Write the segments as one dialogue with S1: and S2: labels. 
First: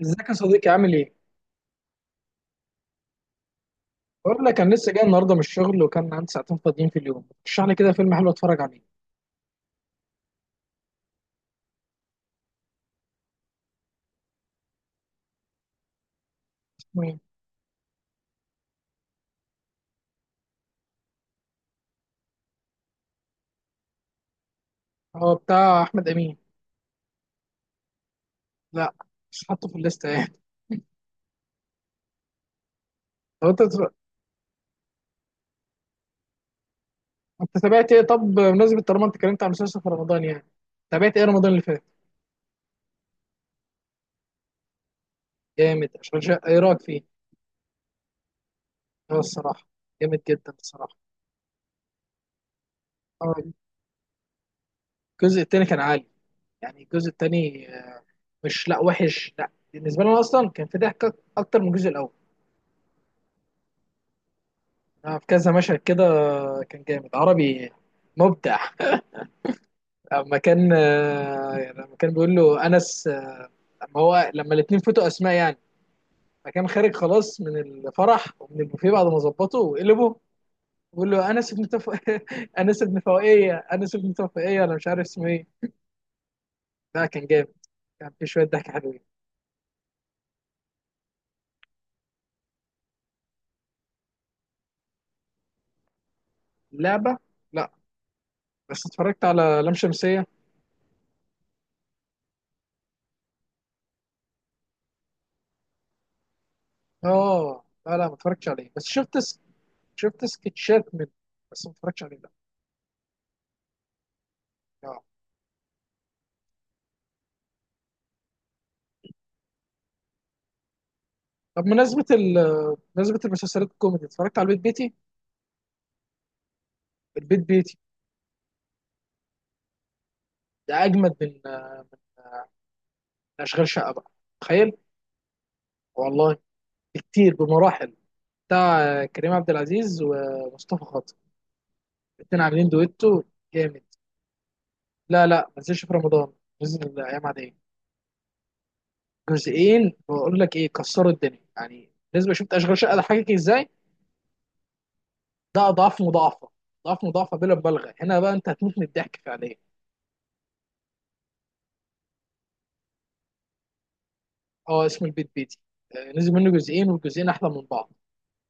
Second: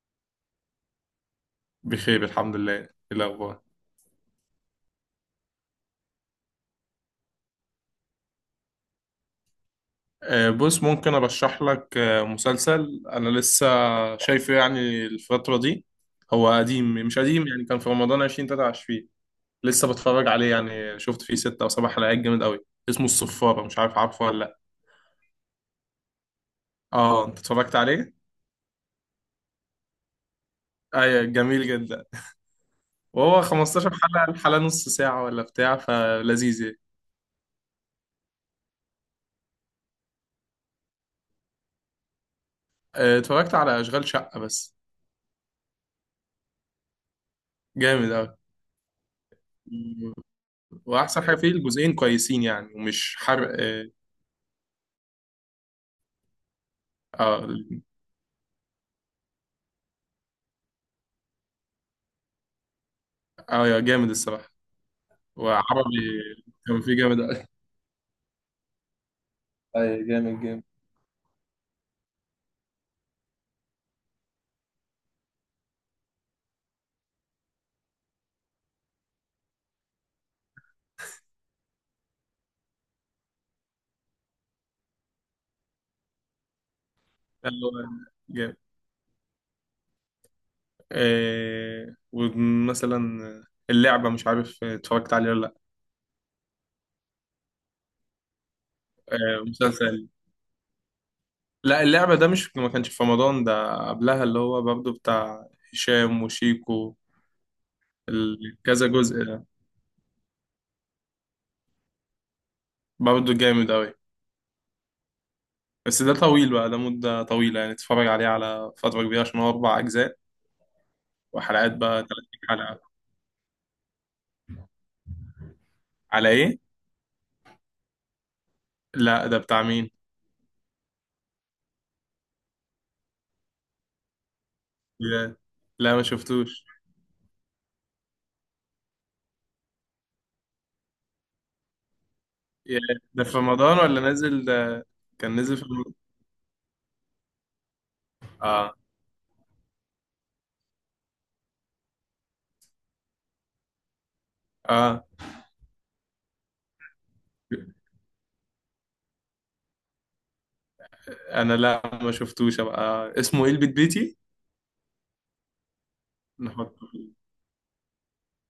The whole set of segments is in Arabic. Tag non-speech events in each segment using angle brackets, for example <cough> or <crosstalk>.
S1: ازيك يا صديقي؟ عامل ايه؟
S2: بخير الحمد لله. إيه الأخبار؟
S1: بقول لك انا لسه جاي النهارده من الشغل وكان عندي ساعتين فاضيين في اليوم، رشح لي كده فيلم حلو اتفرج عليه.
S2: بص ممكن أرشح لك مسلسل، أنا لسه شايفه يعني الفترة دي. هو قديم
S1: اسمه ايه؟
S2: مش قديم، يعني كان في رمضان 2023. لسه بتفرج عليه، يعني شفت فيه ستة أو سبع حلقات. جامد أوي، اسمه الصفارة. مش عارف عارفه ولا لأ.
S1: هو بتاع احمد امين.
S2: أه، أنت اتفرجت عليه؟
S1: لا، مش حاطه في الليسته يعني.
S2: أيوة جميل جدا. وهو
S1: هو انت
S2: 15 حلقة، الحلقة نص ساعة ولا بتاع، فلذيذ يعني.
S1: انت تابعت ايه؟ طب بمناسبه طالما انت اتكلمت عن مسلسل في رمضان يعني، تابعت ايه رمضان اللي فات؟
S2: اتفرجت على أشغال شقة بس.
S1: جامد، اشغال شقه ايه رايك فيه؟
S2: جامد أوي.
S1: اه، الصراحه جامد جدا الصراحه.
S2: واحسن حاجه فيه، الجزئين كويسين يعني ومش
S1: اه،
S2: حرق. آه،
S1: الجزء التاني كان عالي، يعني الجزء
S2: اه.
S1: التاني مش، لا وحش، لا بالنسبه لنا اصلا كان في ضحك اكتر من الجزء الاول.
S2: اه يا جامد الصراحة.
S1: في كذا مشهد
S2: وعربي
S1: كده
S2: كان
S1: كان
S2: فيه
S1: جامد.
S2: جامد أوي.
S1: عربي مبدع.
S2: اي
S1: لما
S2: جامد جامد.
S1: كان يعني لما كان بيقول له انس لما هو لما الاثنين فوتوا اسماء يعني فكان خارج خلاص من الفرح ومن البوفيه بعد ما ظبطه وقلبه بيقول له انس ابن <laughs> انس ابن فوقيه، انس ابن تفوقيه، انا مش عارف اسمه ايه. لا كان جامد،
S2: اللي هو
S1: كان في شويه
S2: جامد.
S1: ضحك حلوين.
S2: آه، ومثلا اللعبة، مش عارف اتفرجت عليه ولا لا.
S1: اللعبه، لا. بس اتفرجت
S2: آه
S1: على لام
S2: مسلسل.
S1: شمسيه.
S2: لا اللعبة ده مش، ما كانش في رمضان، ده قبلها، اللي هو برضه بتاع هشام وشيكو.
S1: اه لا لا، ما اتفرجتش عليه، بس
S2: كذا
S1: شفت
S2: جزء ده.
S1: شفت سكتشات منه، بس ما اتفرجتش عليه، لا.
S2: برضه جامد أوي.
S1: آه.
S2: بس ده طويل بقى، ده مدة طويلة يعني، تتفرج عليه على فترة كبيرة عشان هو أربع أجزاء.
S1: طب
S2: وحلقات بقى
S1: بمناسبة
S2: 30 حلقة.
S1: بمناسبة المسلسلات الكوميدي، اتفرجت على البيت بيتي؟
S2: على إيه؟
S1: البيت بيتي
S2: لا ده بتاع مين؟
S1: ده اجمد من اشغال شقه بقى، تخيل.
S2: يا، لا ما
S1: والله
S2: شفتوش.
S1: كتير بمراحل. بتاع كريم عبد العزيز ومصطفى خاطر، الاتنين عاملين
S2: يا،
S1: دويتو
S2: ده في رمضان
S1: جامد.
S2: ولا نازل ده؟
S1: لا
S2: كان
S1: لا، ما
S2: نازل في
S1: نزلش في
S2: رمضان.
S1: رمضان، نزل الايام عاديه.
S2: اه.
S1: جزئين بقول لك ايه، كسروا الدنيا يعني. بالنسبه، شفت اشغال شقه ده حقيقي ازاي؟
S2: اه.
S1: ده اضعاف مضاعفه، اضعاف مضاعفه بلا مبالغه. هنا بقى انت هتموت من الضحك فعليا.
S2: انا لا ما شفتوش. ابقى اسمه ايه؟ البيت بيتي.
S1: اه، اسم البيت بيتي. آه، نزل منه
S2: نحطه
S1: جزئين
S2: فيه.
S1: والجزئين احلى من بعض.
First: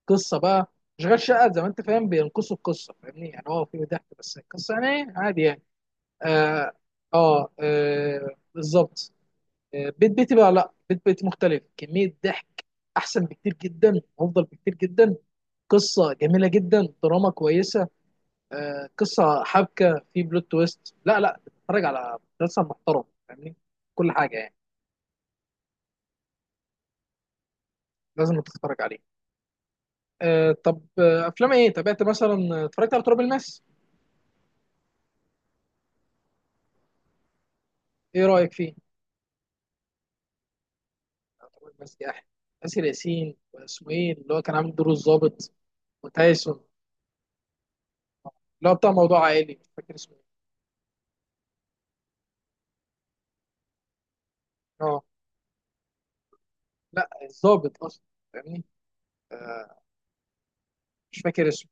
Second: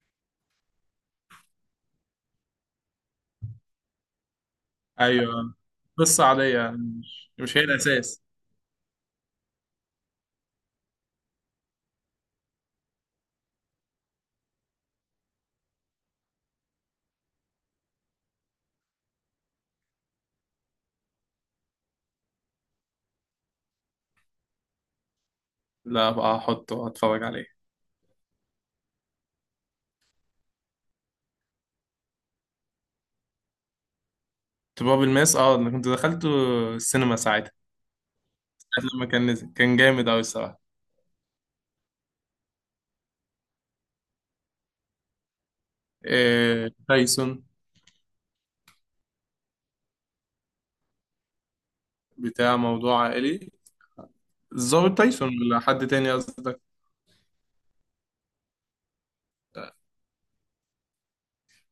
S1: قصه بقى، اشغال شقه زي ما انت فاهم بينقصوا القصه، فاهمني؟ يعني هو في ضحك بس القصه يعني إيه؟ عادي
S2: ايوه
S1: يعني.
S2: قصة عادية
S1: اه.
S2: يعني، مش
S1: اه,
S2: هي الاساس.
S1: آه بالظبط. آه، بيت بيتي بقى، لا بيت بيتي مختلف، كميه ضحك احسن بكتير جدا، افضل بكتير جدا. قصه جميله جدا، دراما كويسه، آه قصه، حبكه، في بلوت تويست. لا لا، تتفرج على مسلسل محترم، فاهمني؟ كل حاجه يعني.
S2: لا ابقى احطه اتفرج عليه.
S1: لازم تتفرج عليه. آه. طب افلام ايه تابعت مثلا؟ اتفرجت على تراب الماس.
S2: تراب الماس، اه انا كنت دخلته السينما ساعتها.
S1: ايه رايك فيه؟
S2: ساعة لما كان نزل كان جامد اوي الصراحة.
S1: يعتبر ميسي احلى. ياسر ياسين، واسمه ايه اللي هو كان عامل دور الضابط؟ وتايسون،
S2: إيه تايسون؟
S1: اللي هو بتاع موضوع عائلي، مش فاكر اسمه ايه.
S2: بتاع موضوع عائلي؟ الظابط
S1: اه
S2: تايسون ولا حد تاني قصدك؟
S1: لا، الضابط اصلا، فاهمني؟ آه، مش فاكر اسمه،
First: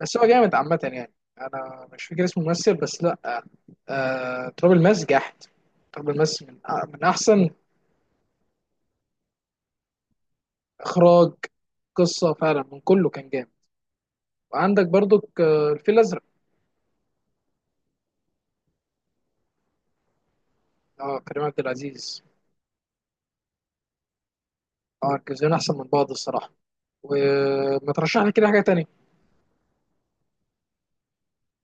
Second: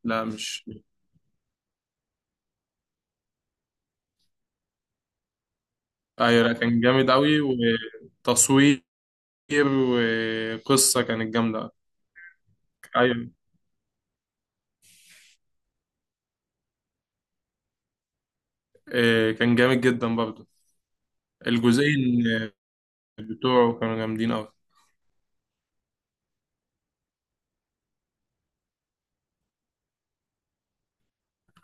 S1: بس
S2: لا
S1: هو جامد
S2: مش.
S1: عامة يعني. أنا مش فاكر اسمه ممثل بس، لأ. تراب الماس جحد. تراب الماس
S2: ايوه، لا
S1: من
S2: كان
S1: من
S2: جامد قوي.
S1: أحسن
S2: وتصوير وقصه
S1: إخراج،
S2: كانت جامده.
S1: قصة، فعلا من كله كان
S2: ايوه.
S1: جامد. وعندك برضك الفيل الأزرق.
S2: إيه، كان جامد جدا برضه.
S1: أه، كريم عبد العزيز.
S2: الجزئين بتوعه كانوا جامدين قوي.
S1: أه، الجزئين أحسن من بعض الصراحة. وما ترشح لي كده حاجة تانية؟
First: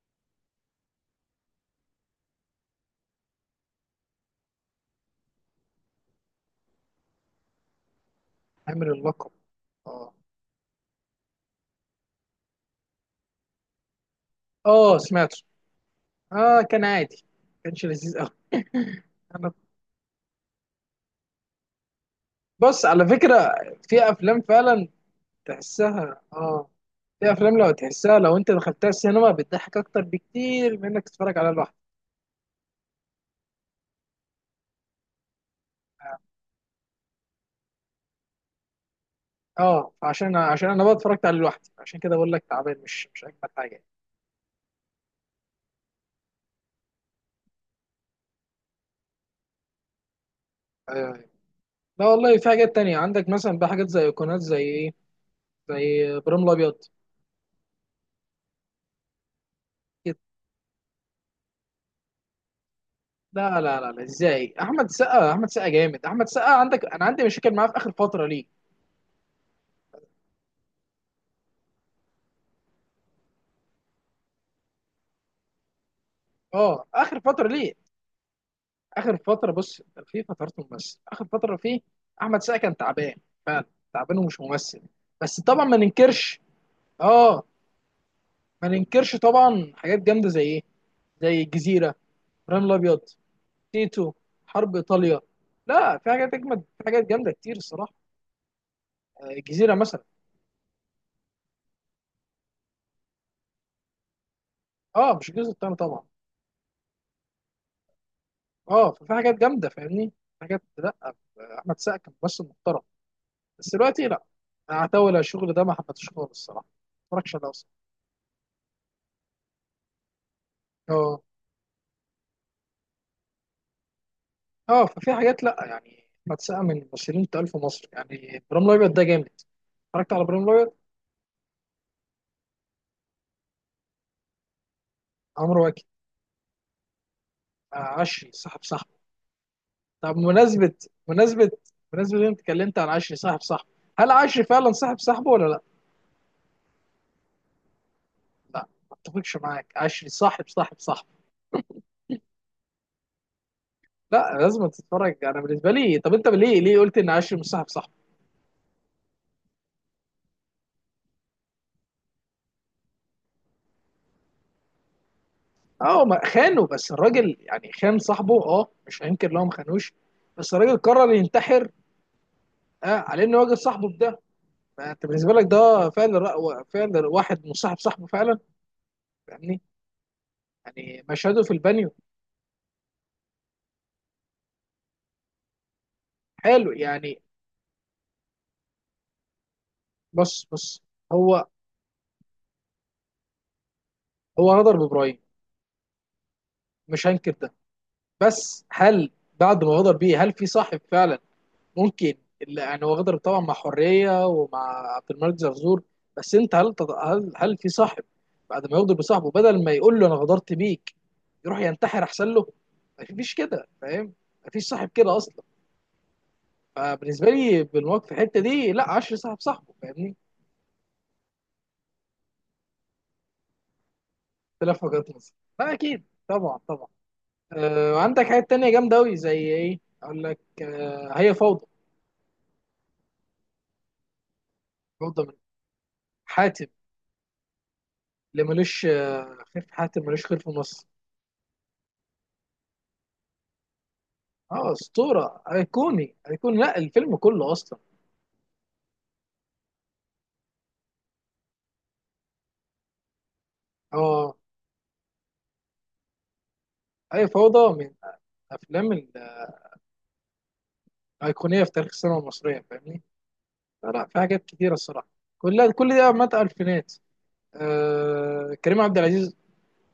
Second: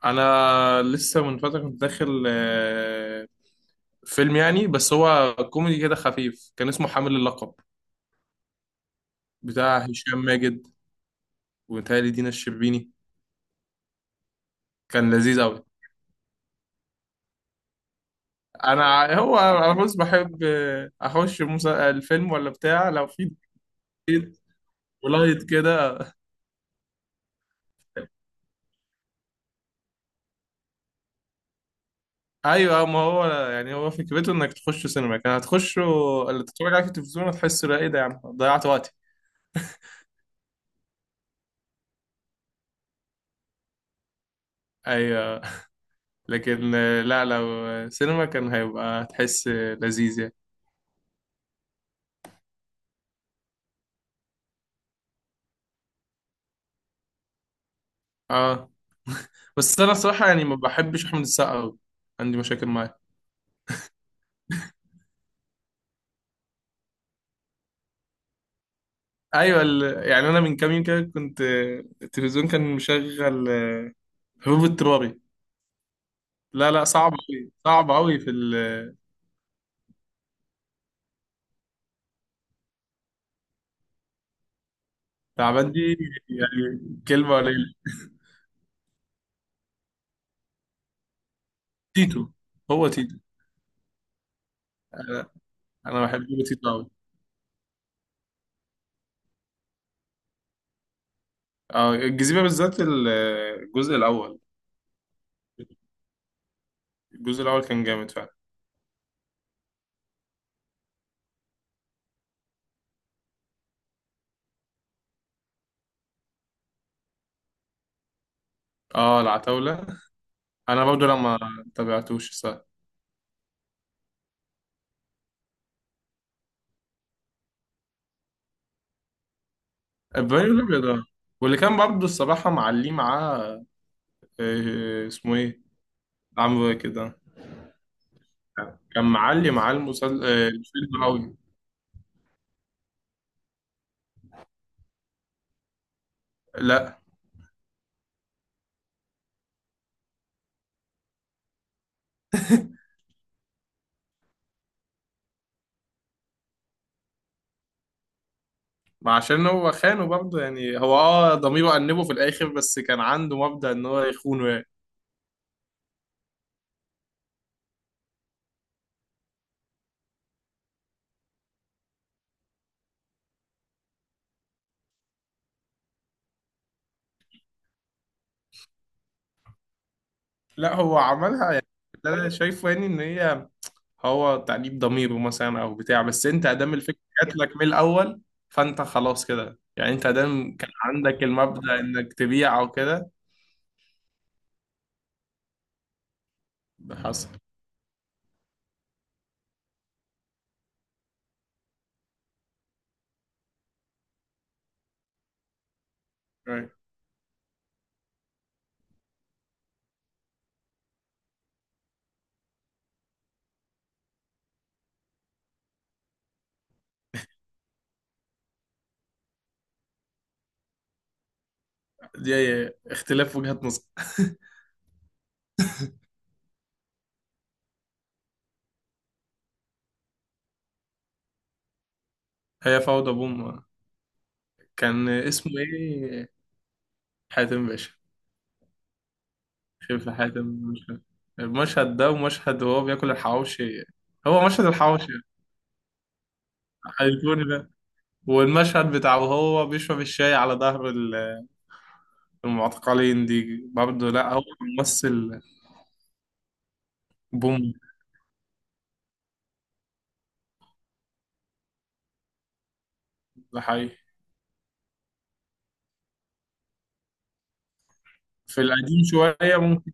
S2: انا لسه من فتره كنت داخل فيلم يعني، بس هو كوميدي كده خفيف، كان اسمه حامل اللقب،
S1: عامل اللقب،
S2: بتاع
S1: اه
S2: هشام ماجد وتهيألي دينا الشربيني.
S1: اه
S2: كان لذيذ
S1: سمعته.
S2: قوي.
S1: اه كان عادي، كانش لذيذ قوي. <coughs> <laughs>
S2: هو
S1: انا،
S2: عاوز، بحب اخش الفيلم ولا
S1: بص
S2: بتاع
S1: على
S2: لو في
S1: فكره، في
S2: جديد،
S1: افلام فعلا
S2: ولايت كده.
S1: تحسها، اه في افلام لو تحسها، لو انت دخلتها السينما بتضحك اكتر بكتير من انك تتفرج عليها لوحدك.
S2: ايوه، ما هو يعني، هو فكرته انك تخش سينما، كان هتخش اللي تتفرج عليه في التلفزيون هتحس لا ايه ده يا عم، ضيعت وقتي.
S1: اه، عشان انا بقى اتفرجت عليه لوحدي، عشان كده بقول لك تعبان، مش اجمد حاجه.
S2: ايوه، لكن لا لو سينما كان هيبقى، هتحس لذيذ يعني.
S1: آه. لا والله في حاجات تانية عندك مثلا بقى، حاجات زي ايقونات، زي ايه؟ زي ابراهيم الابيض
S2: اه، بس انا
S1: كده.
S2: الصراحه يعني ما بحبش احمد السقا أوي. عندي مشاكل معاه.
S1: لا لا لا لا، ازاي؟ احمد سقا، احمد سقا جامد. احمد سقا عندك، انا عندي مشاكل معاه في اخر فتره ليه.
S2: ايوه يعني انا من كام يوم كده كنت التلفزيون كان مشغل هروب اضطراري. لا لا،
S1: اه،
S2: صعب
S1: اخر فتره
S2: قوي
S1: ليه.
S2: صعب قوي في.
S1: اخر فتره بص، في فترات ممثل اخر فتره فيه احمد سقا كان تعبان فعلا، تعبان ومش ممثل. بس طبعا
S2: التعبان
S1: ما
S2: دي
S1: ننكرش.
S2: يعني كلمه
S1: اه،
S2: قليله.
S1: ما ننكرش طبعا حاجات جامده، زي ايه؟ زي الجزيره،
S2: تيتو.
S1: ابراهيم
S2: هو
S1: الابيض،
S2: تيتو.
S1: تيتو، حرب ايطاليا.
S2: انا،
S1: لا،
S2: أنا
S1: في
S2: بحب
S1: حاجات اجمد،
S2: تيتو
S1: في
S2: قوي.
S1: حاجات جامده كتير الصراحه. آه، الجزيره مثلا.
S2: اه الجزيرة بالذات الجزء الأول.
S1: اه، مش الجزء الثاني طبعا.
S2: الجزء الأول كان جامد فعلا.
S1: اه ففي حاجات جامده، فاهمني؟ حاجات، لا احمد سقا كان ممثل محترم، بس دلوقتي لا. اعتول، على الشغل ده ما حبيتهوش خالص الصراحه، ما اتفرجش عليه أصلاً.
S2: اه العتاولة، أنا برضو
S1: اه.
S2: لما تابعتوش صح.
S1: اه ففي حاجات، لا يعني بتسقى من الممثلين التقال في مصر يعني. ابراهيم الابيض ده جامد، اتفرجت على
S2: البريو
S1: ابراهيم الابيض.
S2: الأبيض اه. واللي كان برضو الصراحة معليه معاه اسمه إيه،
S1: عمرو واكد،
S2: عمرو كده.
S1: عشري صاحب صاحبه.
S2: كان معلي معاه
S1: طب
S2: المسل... آه،
S1: مناسبة،
S2: الفيلم أوي.
S1: مناسبة مناسبة إن انت اتكلمت عن عشري صاحب صاحبه، هل عشري فعلا صاحب صاحبه ولا لا؟
S2: لا،
S1: لا ما اتفقش معاك، عشري صاحب صاحبه، لا لازم تتفرج. انا بالنسبه لي، طب انت ليه، قلت ان عشري مش صاحب صاحبه؟
S2: ما عشان هو خانه برضه يعني، هو اه ضميره أنبه في الآخر بس كان عنده مبدأ إن هو يخونه يعني.
S1: اه ما خانه، بس الراجل يعني خان صاحبه، اه مش هينكر لو ما خانوش. بس الراجل قرر ينتحر، آه على انه واجه صاحبه. فانت بالنسبه لك ده فعلا، فعلا واحد مصاحب صاحبه فعلا، فاهمني؟
S2: لا هو
S1: يعني مشهده في
S2: عملها يعني.
S1: البانيو
S2: اللي أنا شايفه يعني إن هي، هو تأنيب ضميره مثلا او بتاع، بس انت
S1: حلو
S2: ادام الفكره
S1: يعني.
S2: جات لك من الاول، فانت خلاص كده يعني، انت
S1: بص
S2: ادام كان
S1: بص،
S2: عندك
S1: هو
S2: المبدأ انك تبيع او كده.
S1: هو غدر بابراهيم،
S2: ده
S1: مش
S2: حصل.
S1: هنكر ده. بس هل بعد ما غدر بيه هل في صاحب فعلا؟ ممكن، اللي يعني هو غدر طبعا مع حريه ومع عبد الملك زرزور، بس انت هل
S2: أيوة.
S1: هل في صاحب بعد ما يغدر بصاحبه بدل ما يقول له انا غدرت بيك يروح ينتحر احسن له؟ مفيش كده، فاهم؟ مفيش صاحب كده اصلا. فبالنسبه لي، بالمواقف في الحته دي، لا 10 صاحب صاحبه، فاهمني؟
S2: دي اختلاف وجهات نظر. <laughs>
S1: اختلاف وجهات نظر، لا اكيد طبعا طبعا. آه، وعندك حاجات تانية جامده قوي، زي ايه؟ اقول لك، آه هي فوضى.
S2: هي فوضى بوم. كان
S1: فوضى من
S2: اسمه ايه؟
S1: حاتم،
S2: حاتم باشا.
S1: اللي ملوش خير في حاتم
S2: شايف
S1: ملوش خير
S2: حاتم
S1: في مصر.
S2: مش عارف. المشهد ده ومشهد وهو بياكل الحواوشي، هو مشهد
S1: اه،
S2: الحواوشي
S1: اسطوره، ايقوني ايقوني، لا الفيلم
S2: ايقوني
S1: كله
S2: ده.
S1: اصلا.
S2: والمشهد بتاع وهو بيشرب الشاي على ظهر المعتقلين دي برضه، لا
S1: اه،
S2: هو ممثل
S1: هي
S2: بوم.
S1: فوضى من الافلام الايقونيه في تاريخ السينما المصريه، فاهمني؟
S2: ده
S1: لا
S2: حقيقي.
S1: لا، في حاجات كتيره الصراحه، كلها. كل ده مات الفينات. آه
S2: في
S1: كريم عبد
S2: القديم
S1: العزيز.
S2: شوية ممكن.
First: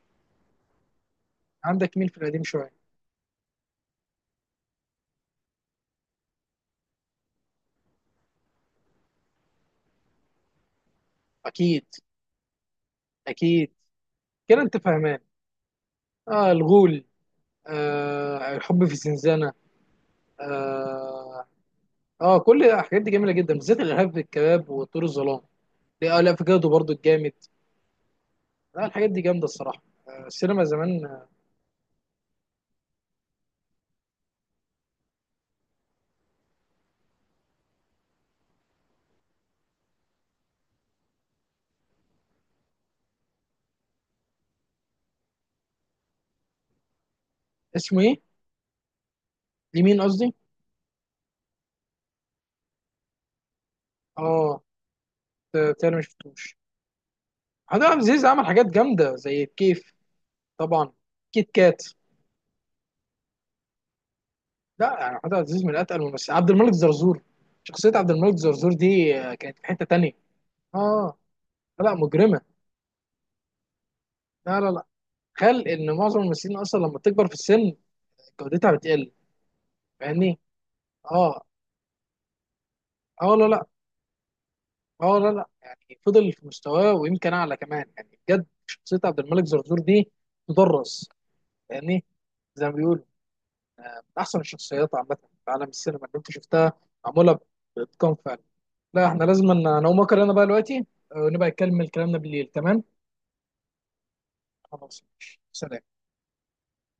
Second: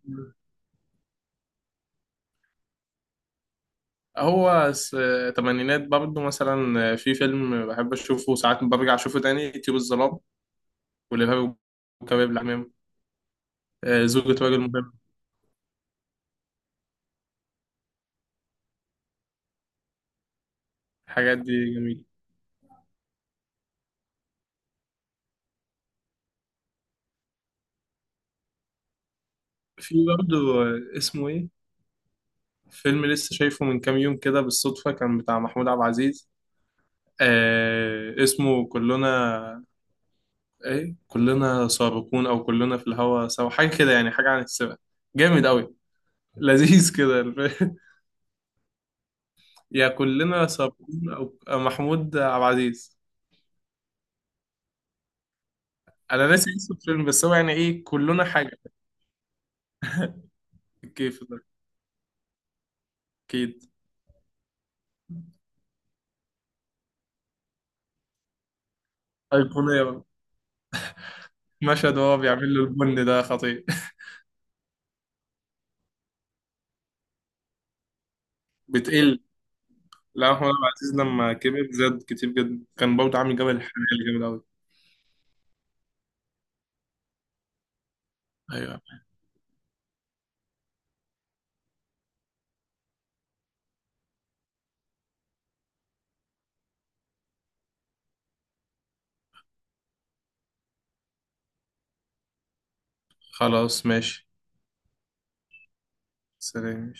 S1: عندك مين في القديم شويه؟
S2: هو س- تمانينات برضه مثلا، في فيلم بحب أشوفه ساعات برجع أشوفه تاني، طيور الظلام والإرهاب
S1: اكيد،
S2: والكباب العمام،
S1: اكيد
S2: زوجة رجل
S1: كده انت
S2: مهم.
S1: فاهمان. اه، الغول، آه الحب في زنزانه.
S2: الحاجات
S1: اه،
S2: دي جميلة.
S1: اه كل الحاجات دي جميله جدا، بالذات الارهاب في الكباب وطيور الظلام. لا آه لا، افوكادو برضو الجامد. لا الحاجات دي جامده الصراحه.
S2: في
S1: آه،
S2: برضه
S1: السينما زمان.
S2: اسمه إيه، فيلم لسه شايفه من كام يوم كده بالصدفة، كان بتاع محمود عبد العزيز. آه اسمه كلنا إيه، كلنا سابقون أو كلنا في الهوى سوا، حاجة كده يعني، حاجة عن السباق. جامد أوي، لذيذ كده. <laughs>
S1: اسمه ايه؟
S2: يا
S1: لمين قصدي؟
S2: كلنا صابرين او، أو محمود عبد العزيز.
S1: اه. تاني، ما
S2: انا ناسي
S1: شفتوش.
S2: اسم الفيلم بس هو يعني
S1: محمود
S2: ايه
S1: عبد
S2: كلنا
S1: العزيز عمل
S2: حاجه.
S1: حاجات جامده زي كيف
S2: في
S1: طبعا،
S2: الكيف ده
S1: كيت كات.
S2: اكيد.
S1: لا يعني محمود عبد العزيز من اتقل الممثلين. عبد الملك زرزور، شخصيه عبد الملك زرزور دي كانت في
S2: ايقونيه
S1: حته
S2: بقى.
S1: تانيه. اه. لا
S2: مشهد وهو
S1: مجرمه،
S2: بيعمل له البن ده خطير.
S1: لا لا. خل ان معظم الممثلين اصلا لما بتكبر في السن
S2: <laughs>
S1: جودتها بتقل،
S2: بتقل. لا
S1: فاهمني؟
S2: محمود عبد العزيز لما
S1: اه،
S2: كبر زاد كتير جدا، كان برضه
S1: اه
S2: عامل
S1: لا
S2: جبل
S1: لا،
S2: الحلال جامد قوي.
S1: اه لا لا، يعني فضل في مستواه ويمكن اعلى كمان يعني بجد.
S2: ايوه.
S1: شخصيه عبد الملك زرزور دي تدرس، فاهمني؟ زي ما بيقولوا من احسن الشخصيات عامه في عالم السينما اللي انت شفتها، معموله باتقان فعلا. لا احنا لازم نقوم اكل انا بقى دلوقتي، ونبقى نكمل كلامنا بالليل، تمام؟
S2: خلاص ماشي.
S1: خلاص ماشي. سلام.
S2: سلام.